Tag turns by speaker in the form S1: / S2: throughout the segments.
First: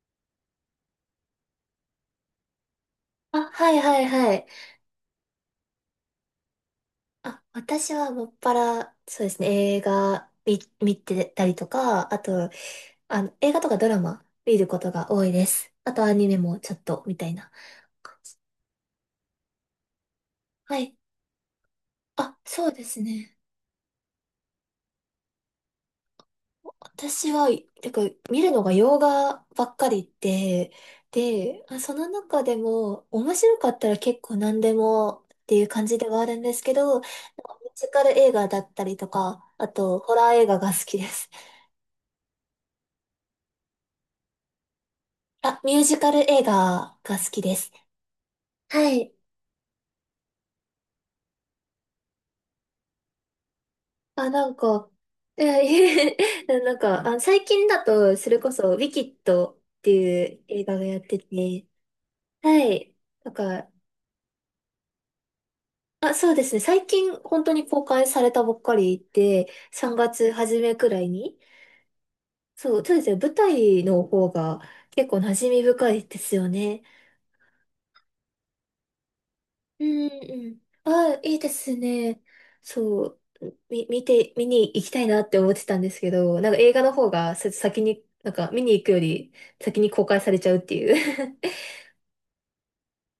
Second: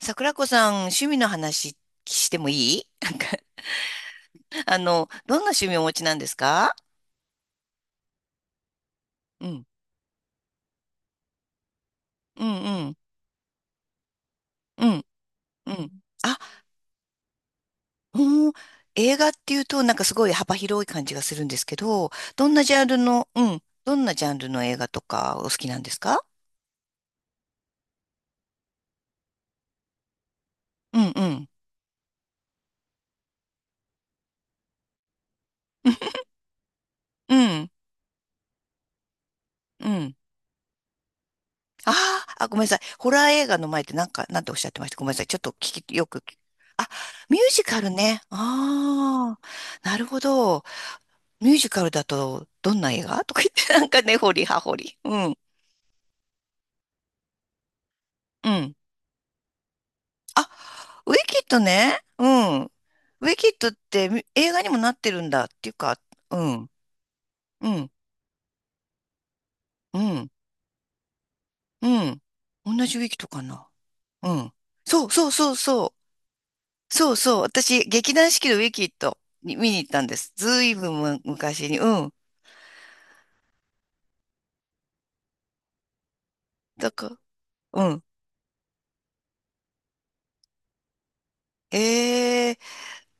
S1: 桜子さん、趣味の話してもいい。
S2: あ、はいはいはい。
S1: どんな趣味をお持ちなんですか？
S2: あ、私はもっぱら、そうです
S1: う
S2: ね、
S1: ん、
S2: 映画見てたりとか、あ
S1: う
S2: と、
S1: ん、うん、
S2: 映画とかドラマ見るこ
S1: う
S2: と
S1: ん、
S2: が多いです。
S1: う
S2: あ
S1: ん。
S2: とアニメ
S1: あ、
S2: もちょっと、みたいな。
S1: うん、映画っていうと、なんかすごい幅
S2: は
S1: 広い
S2: い。
S1: 感じがするんですけど、
S2: あ、
S1: どんな
S2: そう
S1: ジ
S2: で
S1: ャンル
S2: す
S1: の、
S2: ね。
S1: うん、どんなジャンルの映画とかお好きなんですか？
S2: 私は、てか、見るのが洋画ばっかりで、
S1: うん、うん、
S2: で、その中でも、面白かったら結構何でもっていう感じで はあるんですけど、ミュ
S1: う
S2: ー
S1: ん、
S2: ジカル映画だったりとか、あ
S1: う
S2: と、ホ
S1: ん。
S2: ラー映画が好きです。
S1: あーあ、ごめんなさい。ホラー映画の前ってなんか、なんておっしゃってましたごめんなさい。ちょっと
S2: あ、ミュー
S1: 聞き、
S2: ジ
S1: よ
S2: カ
S1: く
S2: ル
S1: 聞き、
S2: 映
S1: あ、
S2: 画が好
S1: ミュ
S2: き
S1: ー
S2: で
S1: ジ
S2: す。
S1: カルね。
S2: はい。
S1: ああ、なるほど。ミュージカルだと、どんな映画とか言って、なんかね、
S2: あ、
S1: 掘り
S2: なん
S1: 葉掘
S2: か、
S1: り。うん。
S2: え なんか、あ、最近だと、それ
S1: う
S2: こそ、
S1: ん。
S2: ウィキッドっていう
S1: あ、
S2: 映画がやっ
S1: ウィ
S2: て
S1: キッド
S2: て、
S1: ね。うん。
S2: は
S1: ウ
S2: い。なん
S1: ィキッ
S2: か、
S1: ドってみ映画にもなってるんだっていうか、
S2: あ、そう
S1: う
S2: ですね。
S1: ん。
S2: 最近、本当に
S1: う
S2: 公
S1: ん。
S2: 開されたばっかりで、3
S1: う
S2: 月
S1: ん。
S2: 初めくらいに。
S1: うん。
S2: そう、
S1: 同
S2: そう
S1: じ
S2: で
S1: ウ
S2: す
S1: ィ
S2: ね。
S1: キッド
S2: 舞
S1: かな。
S2: 台の方
S1: うん。
S2: が
S1: そ
S2: 結
S1: う
S2: 構
S1: そう
S2: 馴染
S1: そう
S2: み
S1: そ
S2: 深いで
S1: う。
S2: すよね。
S1: そうそう。私、劇団四季のウィキッドに見に
S2: う
S1: 行ったん
S2: ん
S1: です。
S2: うん。
S1: ずいぶん
S2: ああ、
S1: む
S2: いいで
S1: 昔
S2: す
S1: に。うん。
S2: ね。そう、み、見て、見に行きたいなって思ってたんですけど、なんか映画
S1: だ
S2: の方
S1: か
S2: がさ先
S1: ら、う
S2: に、
S1: ん。
S2: なんか見に行くより先に公開されちゃうっていう。
S1: えー、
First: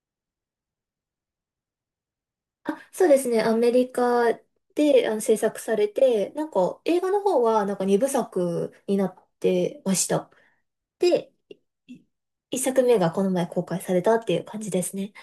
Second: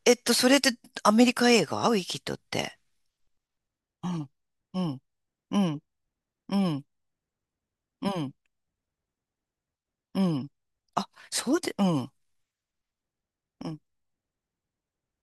S1: それってアメリカ映画ウィキッドっ て。
S2: あ、そうですね。アメリ
S1: うん。
S2: カ
S1: うん。
S2: で制
S1: う
S2: 作さ
S1: ん。
S2: れて、なん
S1: う
S2: か
S1: ん。
S2: 映画の方はなんか
S1: う
S2: 2部
S1: ん。
S2: 作になってまし
S1: う
S2: た。
S1: ん。あ、
S2: で、
S1: そうで、うん。
S2: 1作目がこの前公
S1: うん。
S2: 開されたっていう感じですね。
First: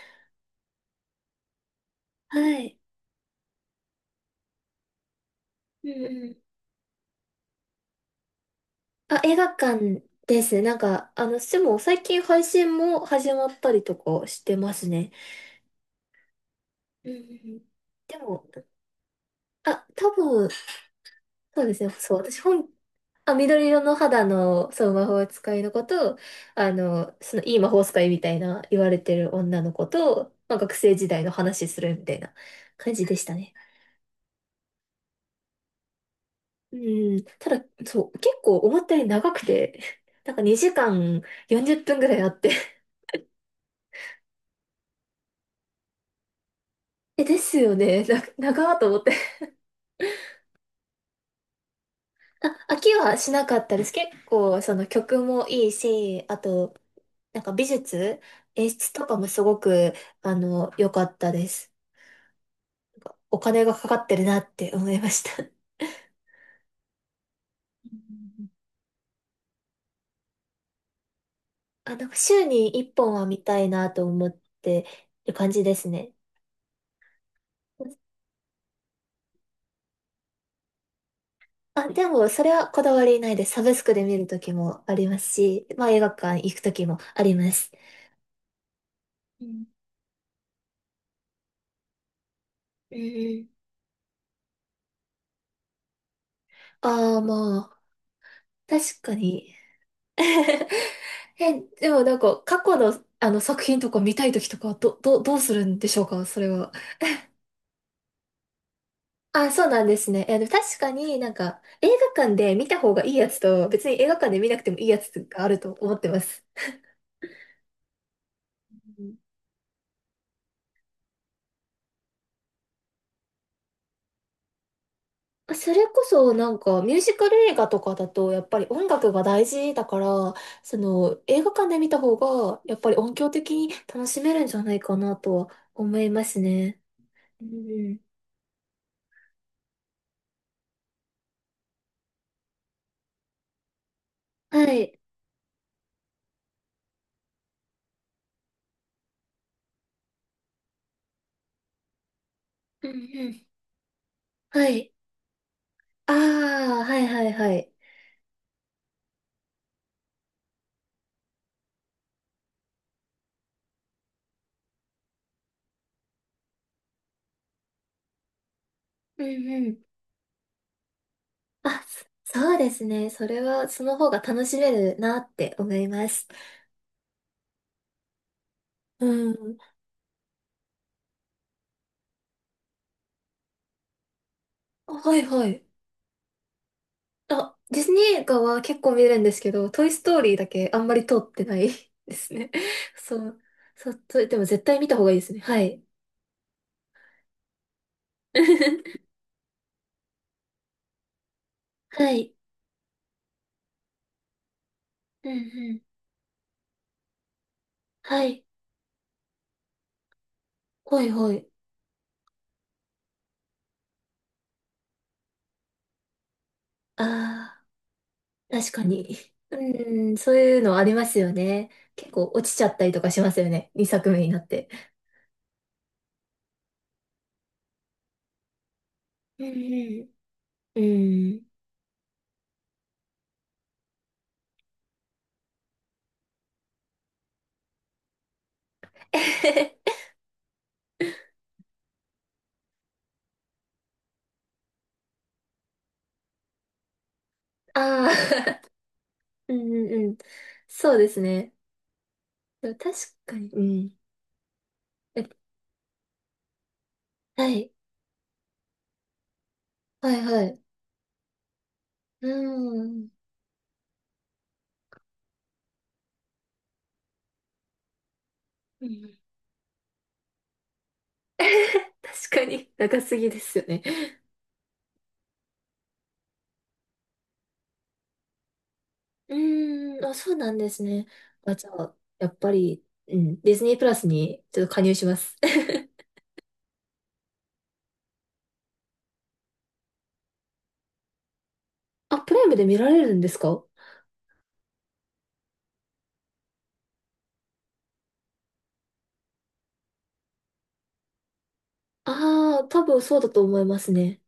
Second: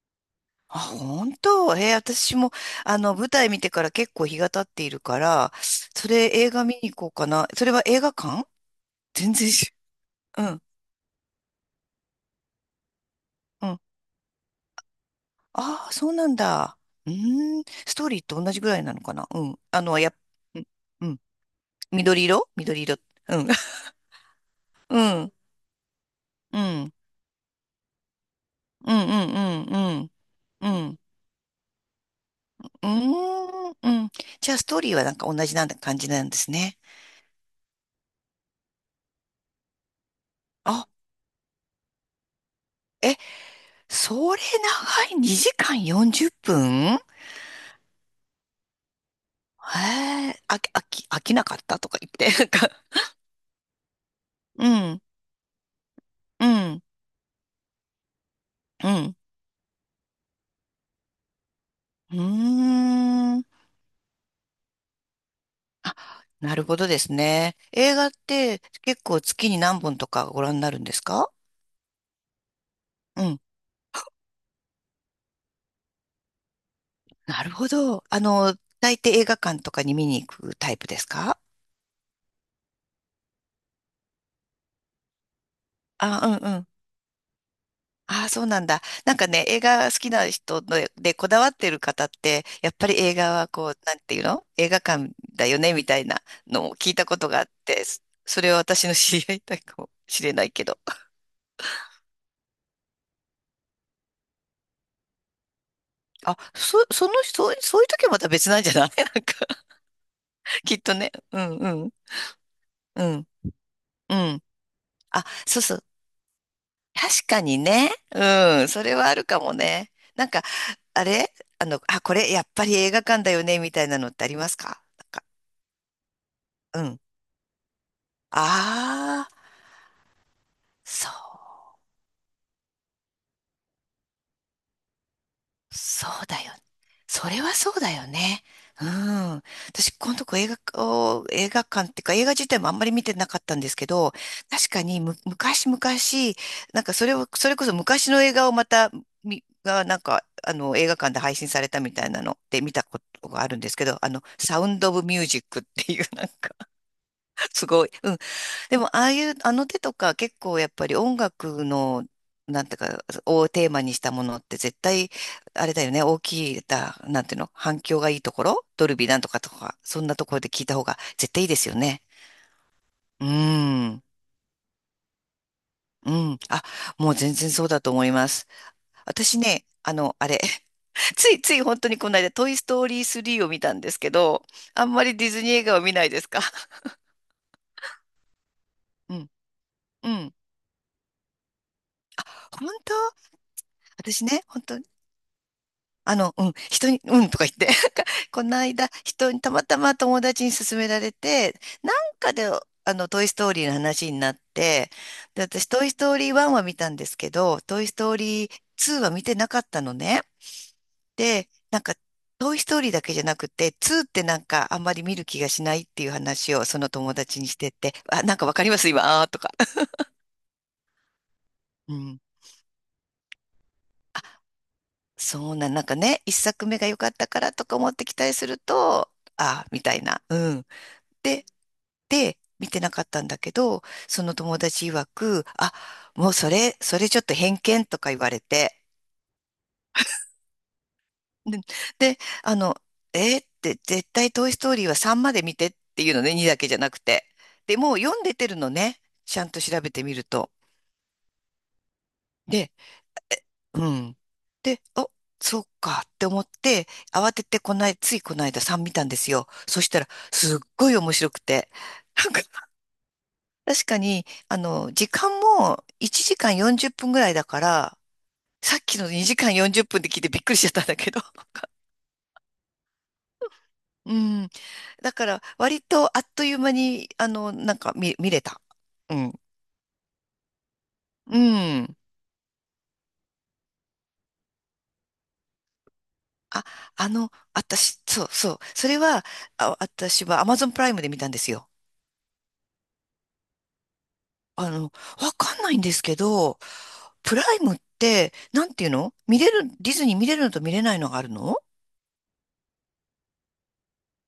S1: あ、本当。へ私も、
S2: はい。
S1: あの、舞台見てから結構日が経っているから、
S2: う
S1: そ
S2: ん。
S1: れ映画見に行こうかな。それは映画館？
S2: あ、
S1: 全
S2: 映画
S1: 然し、
S2: 館で
S1: う
S2: すね。
S1: ん、
S2: なんか、でも最近配信も始まっ
S1: う
S2: た
S1: ん。
S2: りとかしてますね。
S1: ああ、そうなんだ。
S2: う
S1: う
S2: んうんう
S1: ー
S2: ん。
S1: ん。ストー
S2: で
S1: リーと
S2: も、
S1: 同じぐらいなのかな。うん。
S2: あ、多分、
S1: うん。うん
S2: そうですね。そう、
S1: 緑
S2: 私
S1: 色
S2: 本、
S1: 緑色。
S2: あ、
S1: うん。
S2: 緑 色の肌の、そう、
S1: う
S2: 魔法
S1: ん。
S2: 使いの子と、
S1: うん。
S2: その、いい魔法使いみたいな言わ
S1: うん。
S2: れて
S1: う
S2: る女
S1: ん。
S2: の
S1: うん。
S2: 子
S1: うん。
S2: と、まあ、
S1: う
S2: 学生
S1: ん。
S2: 時代の話するみたいな
S1: うー
S2: 感じでしたね。
S1: んうん。じゃあ、ストーリーはなんか同じなんだ感じなんです
S2: う
S1: ね。
S2: ん、ただ、そう、結構思ったより長くて、なんか2
S1: あ、
S2: 時間40分ぐらいあって、
S1: え、それ長い、2時間40分へ。
S2: え、ですよね。長ーと思って。
S1: え、飽きなかったとか言って、なんか、
S2: あ、飽きはしなかったです。結構、
S1: う
S2: その
S1: ん、
S2: 曲もいいし、あ
S1: う
S2: と、
S1: ん、
S2: なんか美術、演
S1: う
S2: 出とか
S1: ん、
S2: もすごく、良かったです。
S1: うー
S2: お
S1: ん。
S2: 金がかかってるなって思いました。う
S1: あ、なるほどですね。映画っ
S2: ん。
S1: て結構月に何本とかご覧になるんですか？
S2: あ、なんか週に一本
S1: う
S2: は
S1: ん、
S2: 見たいなと思ってる感じですね。
S1: なるほど。あの、大抵映画館とかに見に行くタイプですか？
S2: あ、でも、それはこだわりないです。サブスクで見るときもありますし、まあ映画館行く
S1: あ、
S2: ときもあります。
S1: ああ、そうなんだ。なんか
S2: う
S1: ね、映
S2: ん
S1: 画好きな人のでこだわってる方って、やっぱ
S2: うん
S1: り映画
S2: う
S1: は
S2: ん。
S1: こう、なんていうの映画館だよねみたいなのを聞いた
S2: あ
S1: こ
S2: あ、
S1: とがあっ
S2: まあ、
S1: て、それは私の
S2: 確か
S1: 知り合い
S2: に。
S1: だかもしれない けど。
S2: え、でもなんか過去の、あの作品とか見たい時とかはどうするんでしょうか、
S1: あ、
S2: それは。
S1: そういう時はまた別なんじゃない。 なんか、
S2: あ、そうなんですね。え、でも
S1: き
S2: 確
S1: っ
S2: か
S1: とね。
S2: になん
S1: うん
S2: か
S1: う
S2: 映
S1: ん。
S2: 画館で見た方
S1: う
S2: がいいや
S1: ん。
S2: つと別に映
S1: う
S2: 画館で
S1: ん。
S2: 見なくてもいいやつ
S1: あ、
S2: がある
S1: そう
S2: と
S1: そう。
S2: 思ってます。
S1: 確かにね。うん。それ
S2: う
S1: はあ
S2: ん。
S1: るかもね。なんか、あれあの、あ、これやっぱり映画館だよねみたいなのってありますか？なんか、
S2: それこそなん
S1: う
S2: かミュー
S1: ん。
S2: ジカル映画とかだとやっぱり音楽が
S1: ああ、
S2: 大事だからその映
S1: そ
S2: 画館で見た方がやっぱり音響的に楽しめるんじゃないかなとは思
S1: そ
S2: いま
S1: うだ
S2: す
S1: よ。
S2: ね。
S1: それ
S2: うん
S1: はそう
S2: う
S1: だ
S2: ん。
S1: よね。うん。私、このとこ映画を、お映画館っていうか、映画自体もあんまり見てなかったんですけど、
S2: は
S1: 確か
S2: い。
S1: にむ、昔々、なんかそれを、それこそ昔の映画をまた、なんか、あの、映画館で配信されたみたいなのって見た
S2: うん
S1: こ
S2: う
S1: とが
S2: ん。
S1: あるんですけど、あの、サウ
S2: は
S1: ンド・
S2: い。
S1: オブ・ミュージックっていう、
S2: あ
S1: なんか、
S2: あ、はいはいは
S1: す
S2: い。
S1: ごい、うでも、ああいう、あの手とか結構やっぱり音楽の、なんていうか、をテーマにしたものって絶対、あれだよね、大きい、だ、なんていうの、反響がいいところ、ドルビーなん
S2: う
S1: と
S2: ん
S1: かと
S2: う
S1: か、
S2: ん。
S1: そんなところで聞いた方が絶対いいですよ
S2: あ、
S1: ね。
S2: そうですね。
S1: う
S2: そ
S1: ー
S2: れは、その
S1: ん、
S2: 方が楽しめるなって思いま
S1: う
S2: す。
S1: ん。あ、もう全然そうだと思います。
S2: う
S1: 私
S2: ん。
S1: ね、あの、あれ、ついつい本当にこの間、トイ・ストーリー3を見たんですけど、あん
S2: あ、
S1: ま
S2: は
S1: り
S2: い
S1: ディズ
S2: は
S1: ニー
S2: い。
S1: 映画を見ないですか？
S2: あ、ディズニー映画は結構見 れ
S1: う
S2: るん
S1: ん、
S2: ですけど、トイス
S1: う
S2: トー
S1: ん。
S2: リーだけあんまり通ってない ですね。
S1: 本 当。
S2: そう。そう、そ
S1: 私
S2: れで
S1: ね、
S2: も
S1: 本
S2: 絶対
S1: 当に、
S2: 見た方がいいですね。はい。
S1: あの、うん、人に、うんとか言って。この間、人に、たまたま友達に勧められて、なん
S2: は
S1: か
S2: い。
S1: で、あの、トイ・ストーリーの話になって、
S2: うん
S1: で、私、
S2: うん。
S1: トイ・ストーリー1は見たんですけど、トイ・ストー
S2: はい。
S1: リー2は見てなかったのね。
S2: はいはい。
S1: で、なんか、トイ・ストーリーだけじゃなくて、2ってなんか、あんまり見る気がしないっていう話を、その友達にし
S2: ああ、
S1: てて、あ、なんかわかり
S2: 確
S1: ま
S2: か
S1: す
S2: に。
S1: 今、あーと か。
S2: うん、そういうのありますよね。
S1: う
S2: 結
S1: ん。
S2: 構落ちちゃったりとかしますよね。2作目になって。
S1: そうなん、なんかね、一作目が良かったからとか思って期待すると、
S2: う
S1: あーみたい
S2: ん
S1: な。うん。
S2: うんう
S1: で、
S2: ん。
S1: で、見てなかったんだけど、その友達曰く、あ、もうそれ、それちょっと偏見とか言われて、で、であの、えーって絶対トイストーリーは3まで見てっていうのね、2だけじゃなくて。で、もう
S2: あ
S1: 読んでてる
S2: あ、
S1: のね、ちゃん
S2: う
S1: と
S2: ん
S1: 調
S2: う
S1: べ
S2: ん
S1: て
S2: う
S1: み
S2: ん。
S1: ると。
S2: そうですね。で
S1: で、
S2: も確かに。う
S1: う
S2: ん。
S1: ん。で、
S2: え、
S1: そうかって思って、慌て
S2: は
S1: て
S2: い。
S1: こない、ついこの間3見たんですよ。そしたら、
S2: はいは
S1: すっ
S2: い。
S1: ごい面白くて、
S2: う
S1: なんか
S2: ん。
S1: 確かに、あの、時間も1時間40分ぐらいだから、さっ
S2: う
S1: きの
S2: ん。
S1: 2時間40分で聞いてびっくりしちゃったんだけど。
S2: 確かに長すぎですよね。
S1: うん。だから、割とあっという間に、あの、なんか見れた。うん。
S2: うん。あ、そうなんですね。
S1: う
S2: あ、じゃあ、
S1: ん。
S2: やっぱり、うん。ディズニープラスにちょっと加入します。
S1: あ、あの、私、そうそう。それは、あ、私は Amazon プライムで見たんですよ。
S2: あ、プライムで見られるんですか？
S1: あの、わかんないんですけど、プライムって、なんていうの見れる、ディズニー見れるのと見れないのがあるの？
S2: ああー、多分そうだと思いますね。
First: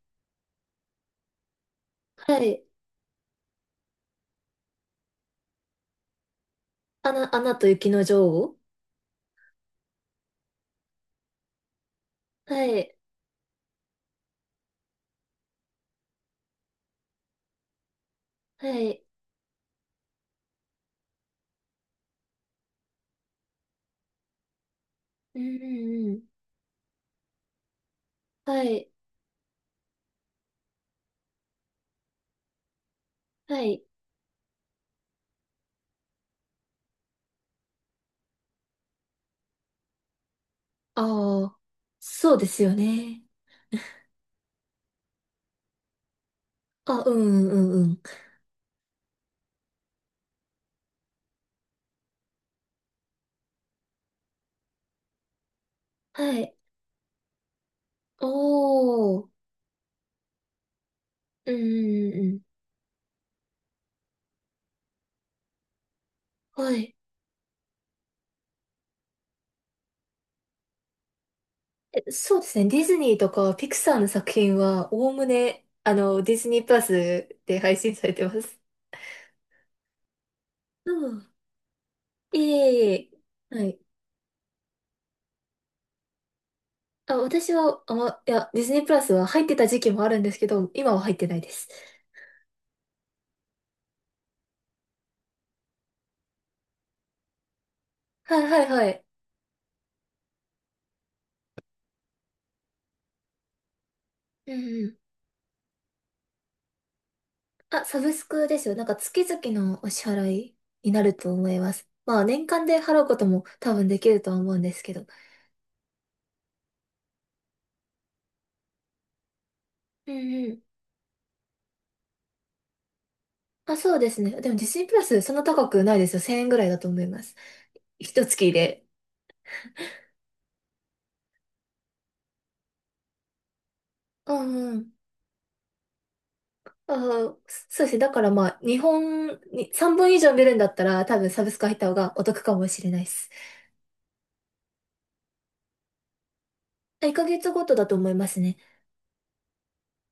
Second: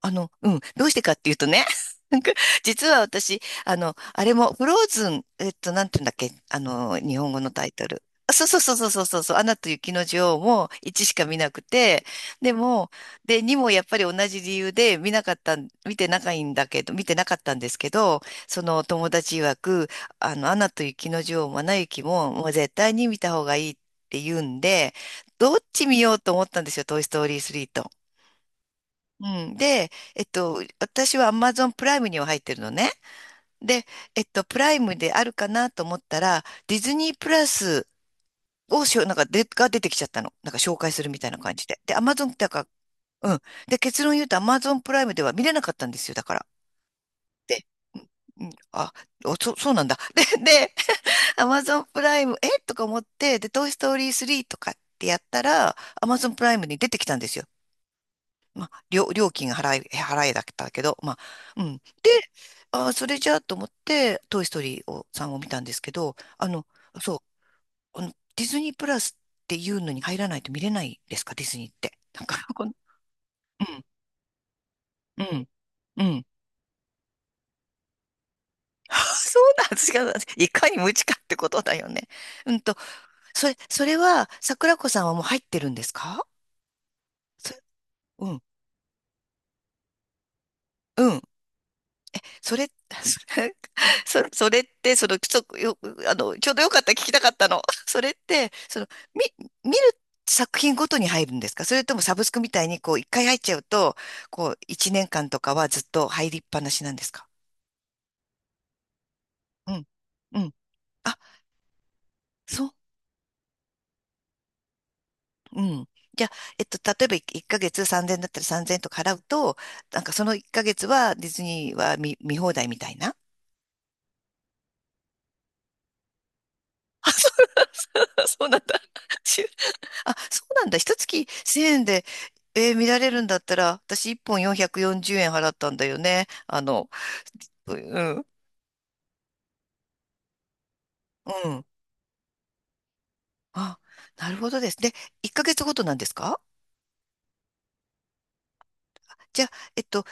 S1: あの、うん、どうしてかっていうとね、なんか、
S2: はい。
S1: 実は私、あの、あれも、フローズン、なんていうんだっけ、あの、
S2: ア
S1: 日本
S2: ナ、ア
S1: 語の
S2: ナ
S1: タ
S2: と
S1: イト
S2: 雪
S1: ル。
S2: の女
S1: あ、そう
S2: 王。
S1: そうそうそうそうそうそう、アナと雪の女王も1しか見なくて、で
S2: は
S1: も、
S2: い。
S1: で、2もやっぱり同じ理由で見なかったん、見てないんだけど、見てなかったんですけど、そ
S2: は
S1: の
S2: い。
S1: 友達曰く、あの、アナと雪の女王もアナ雪も、もう絶対に見た方がいいって言うんで、
S2: うん
S1: ど
S2: う
S1: っち見
S2: んう
S1: よう
S2: ん。
S1: と思ったんですよ、トイ・ストーリー3と。
S2: はい。
S1: うん。で、私は Amazon プライムには入ってるのね。
S2: はい。
S1: で、プライムであるかなと思ったら、ディズニープラスをしょ、なんかで、が出てきちゃったの。なんか紹介するみたいな
S2: あ
S1: 感
S2: あ、
S1: じで。で、
S2: そ
S1: Amazon
S2: うで
S1: だ
S2: す
S1: か
S2: よね。
S1: ら、うん。で、結論言うと Amazon プライムでは見れなかったんですよ、だから。
S2: あ、うんう
S1: で、
S2: んうんう
S1: う
S2: ん。
S1: ん、うんあ、そうなんだ。で、で、Amazon プライム、えとか思って、で、トイ・ストーリー3とかってやったら、Amazon
S2: は
S1: プラ
S2: い。
S1: イムに出てきたんですよ。
S2: お
S1: まあ、
S2: ー。
S1: 料金が払いだったけど、まあ、
S2: う
S1: うん。で、
S2: んうん
S1: あー、それじゃあと思って、トイ・ストーリーを、さんを見たんですけど、あ
S2: うん。
S1: の、
S2: はい。
S1: そう、あの、ディズニープラスっていうのに入らないと見れないですか、ディズニーって。
S2: え、
S1: なん
S2: そう
S1: か、
S2: で す
S1: こ
S2: ね。
S1: の、
S2: ディズニーとか
S1: う
S2: ピク
S1: ん、
S2: サーの作品は、おお
S1: う
S2: む
S1: ん、
S2: ね、
S1: うん。
S2: ディズニープラスで配信されてます。
S1: そうなんですよ。いかに
S2: う
S1: 無知かっ
S2: ん。
S1: てことだよね。
S2: い
S1: うん
S2: えい
S1: と、
S2: えいえ。はい。
S1: それは、桜子さんはもう入ってるんですか？
S2: あ、私
S1: そ
S2: は、
S1: う
S2: い
S1: ん、
S2: や、ディズニープラスは入ってた時期もあるんですけど、今は
S1: う
S2: 入っ
S1: ん、
S2: てないです。
S1: それ、それって、その、ちょっとよ、あの、ちょうどよかった聞きたかったの。それっ
S2: はい
S1: て、
S2: はい
S1: そ
S2: は
S1: の、
S2: い。
S1: み、見る作品ごとに入るんですか？それともサブスクみたいに、こう、一回入っちゃうと、こ
S2: う
S1: う、
S2: んう
S1: 一
S2: ん。
S1: 年間とかはずっと入りっぱなしなんですか？
S2: あ、サブスクですよ。なんか月々
S1: う
S2: の
S1: ん。
S2: お支払
S1: うん。
S2: いになる
S1: あ、
S2: と思います。まあ年間
S1: そう。
S2: で払うことも多分できるとは思うんですけど。
S1: うん。じゃあ、例えば1ヶ月3000円だったら3000円とか払うと、なん
S2: う
S1: かそ
S2: ん
S1: の1
S2: うん。
S1: ヶ月はディズニーは見放題みたいな。
S2: あ、そうですね。でもディズニープラスそんな高くないですよ。1000円ぐらいだと思 い
S1: あ、
S2: ます。
S1: そ
S2: 一
S1: うそう
S2: 月
S1: なんだ。
S2: で。
S1: あ、そうなんだ。一月1000円で、えー見られるんだったら、私1
S2: う
S1: 本
S2: んうん。
S1: 440円払ったんだよね。あの、
S2: あー、
S1: う
S2: そうですね。
S1: う
S2: だか
S1: ん、
S2: らまあ日本に3本以上見るんだったら多分サ
S1: う
S2: ブス
S1: ん。
S2: ク入った方がお得かもしれないです。
S1: あ、なるほどですね。で1ヶ月ごとなんですか？
S2: 1ヶ月ごとだと思いますね。
S1: じゃあ、えっと、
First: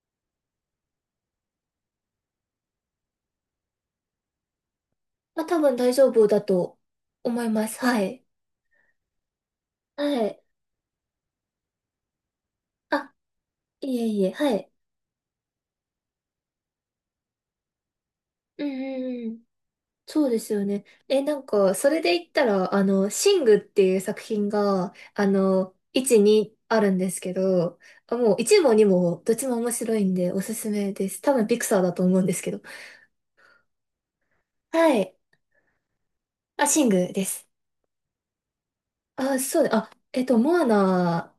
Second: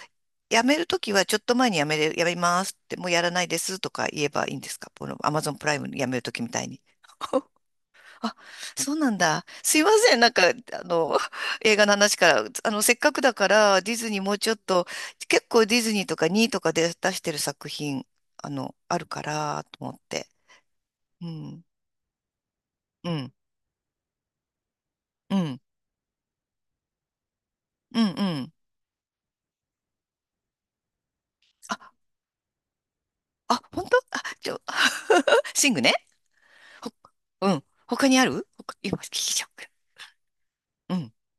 S1: 辞めるときはちょっと前に辞めれ、辞めますって、もうやらないですとか言えばいいんですか？この
S2: まあ
S1: Amazon
S2: 多
S1: プラ
S2: 分
S1: イム
S2: 大丈
S1: 辞める
S2: 夫
S1: と
S2: だ
S1: きみたい
S2: と
S1: に。
S2: 思い ます。はい。
S1: あ、そうなんだ。すいません。
S2: は
S1: なんか、
S2: い。
S1: あの、映画の話から、あの、せっか
S2: あ、
S1: くだから、ディ
S2: いえ
S1: ズニー
S2: いえ。
S1: もうちょ
S2: は
S1: っ
S2: い。
S1: と、結構ディズニーとかにいとかで出してる作品、あ
S2: うん
S1: の、あ
S2: う
S1: るか
S2: んうん。
S1: ら、と思っ
S2: そ
S1: て。
S2: うですよね。え、
S1: う
S2: なん
S1: ん、
S2: か、それで言ったら、
S1: うん、
S2: シングっていう作品が、
S1: うん、
S2: 1、2あるんですけど、
S1: うん、う
S2: あもう
S1: ん。
S2: 1も2もどっちも面白いんでおすすめです。多分ピクサーだと
S1: あ、
S2: 思うんですけど。
S1: あ、本当あ、
S2: はい。
S1: シングね。
S2: あ、シン
S1: ほ、
S2: グです。
S1: うん。他にある他今、聞い
S2: あ、
S1: ちゃ
S2: そうだ。あ、モア
S1: う。うん。
S2: ナ、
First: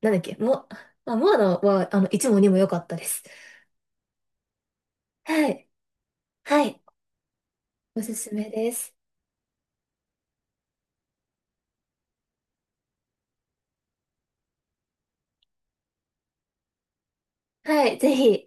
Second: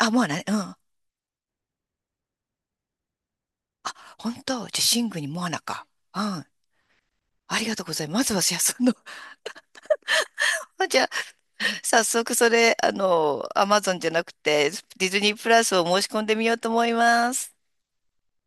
S2: なんだっ
S1: モア
S2: け、
S1: ナね。うん。あ、
S2: あ、モアナは、1も2も良かったです。
S1: 本当じゃあ、シングにモ
S2: は
S1: アナ
S2: い。
S1: か。うん。
S2: はい。
S1: ありがとうご
S2: お
S1: ざいま
S2: す
S1: す。ま
S2: す
S1: ずは、
S2: め
S1: じゃあ、
S2: で
S1: その、
S2: す。
S1: あじゃあ早速それ、あの、アマゾンじゃなくて、ディズニープラスを申し込んでみようと思います。
S2: はい。ぜひ。